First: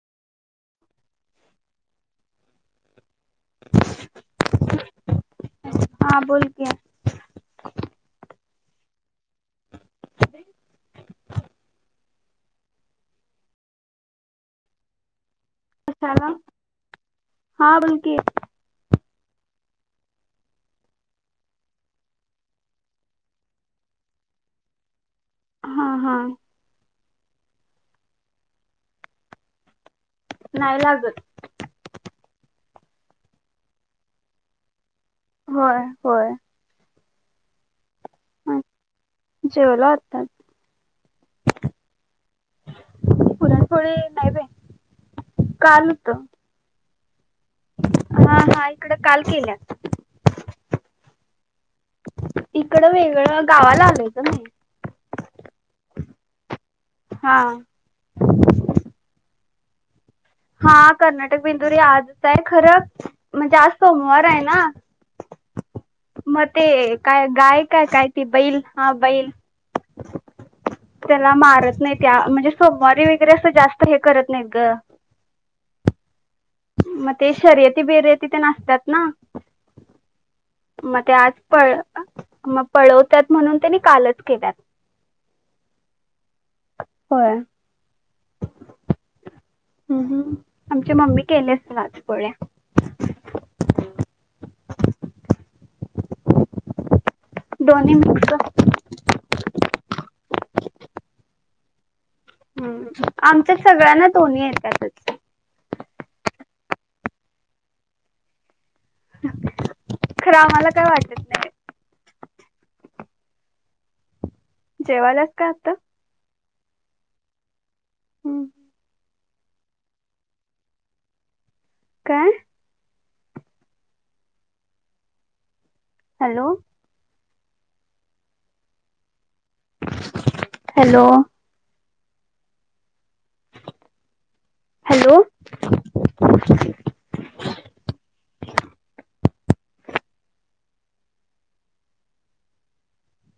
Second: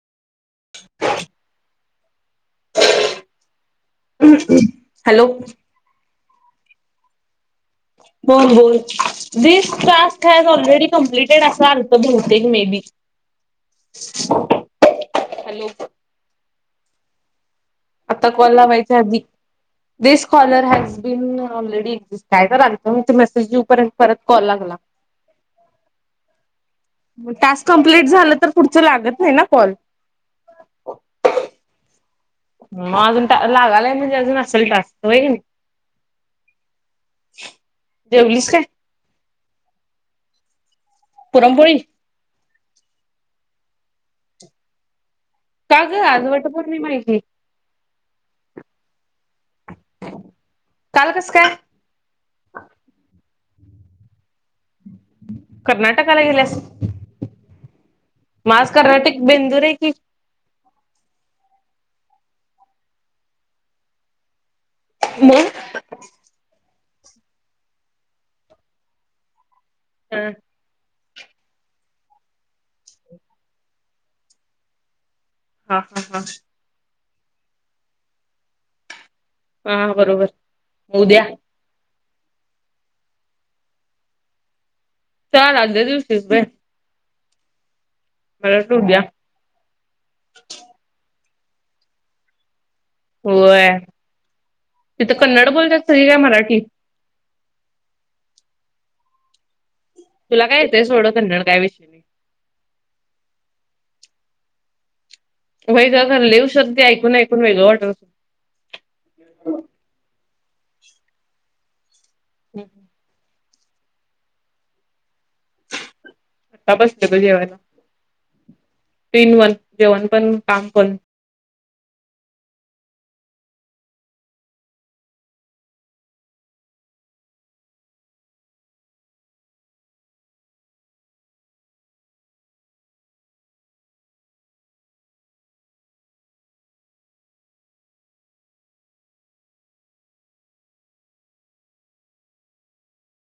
Hello! हा बोल की. बोल बोल वीस टास्क हायत ऑलरेडी कम्पेटेड अस आलतं बहुतेक मे हॅलो! कशाला? हा बोल की आता काँल लावायच्या आधी. This caller has been already काय तर, आलतं मग ते मेसेज येऊ पर्यंत परत कॉल लागला. हा हा. मग टास्क कंप्लीट झालं तर, पुढचं लागत नाही ना कॉल? नाही लागत. मग अजून लागालाय म्हणजे अजून असेल टास्क. होय की नाही होय होय. जेवलीस काय? जेवलो आत्ताचं. पुरणपोळी? पुरणपोळी नाही बाई. का काल गं होत आज वट पौर्णिमा हाय की? हां हां इकड काल केल्यात. काल कस काय? इकडं वेगळं गावाला आलोय ग मी. कर्नाटकाला गेल्यास? हा म आज कर्नाटकी बेंदुरी आहे की? हां कर्नाटक बेंदुरी आजच आहे खरं म्हणजे, आज सोमवार आहे ना. म. मग ते काय गाय काय ती बैल हां बैल हा त्याला मारत नाहीत, त्या म्हणजे सोमवारी वगैरे असं जास्त हे करत नाहीत ग. हां हां हां. मग ते शर्यती बेर्यती तेन असतात ना. हा बरोबर म ते उद्या आज पळ मग पळवतात, म्हणून त्यांनी कालच केल्यात. काल आदल्या दिवशीच होय? होय, हम हम आमची मम्मी केली असेल आज पोळ्या? होय, तिथं कन्नड बोलतात सगळी काय मराठी? दोन्ही मिक्स. तुला काय येतंय सोडं कन्नड काय विषय नाही? हम आमच्या सगळ्यांना दोन्ही येत्यातचं. व्हय, गं खरं लय उशर ते ऐकून ऐकून वेगळं वाटत अस खरं आम्हाला काय वाटत नाही. हम. जेवायल्यास का आता? आता बसले बग जेवायला. हम. टू इन वन जेवण पण काम पण. काय? हॅलो! हॅलो! हॅलो! [inaudible]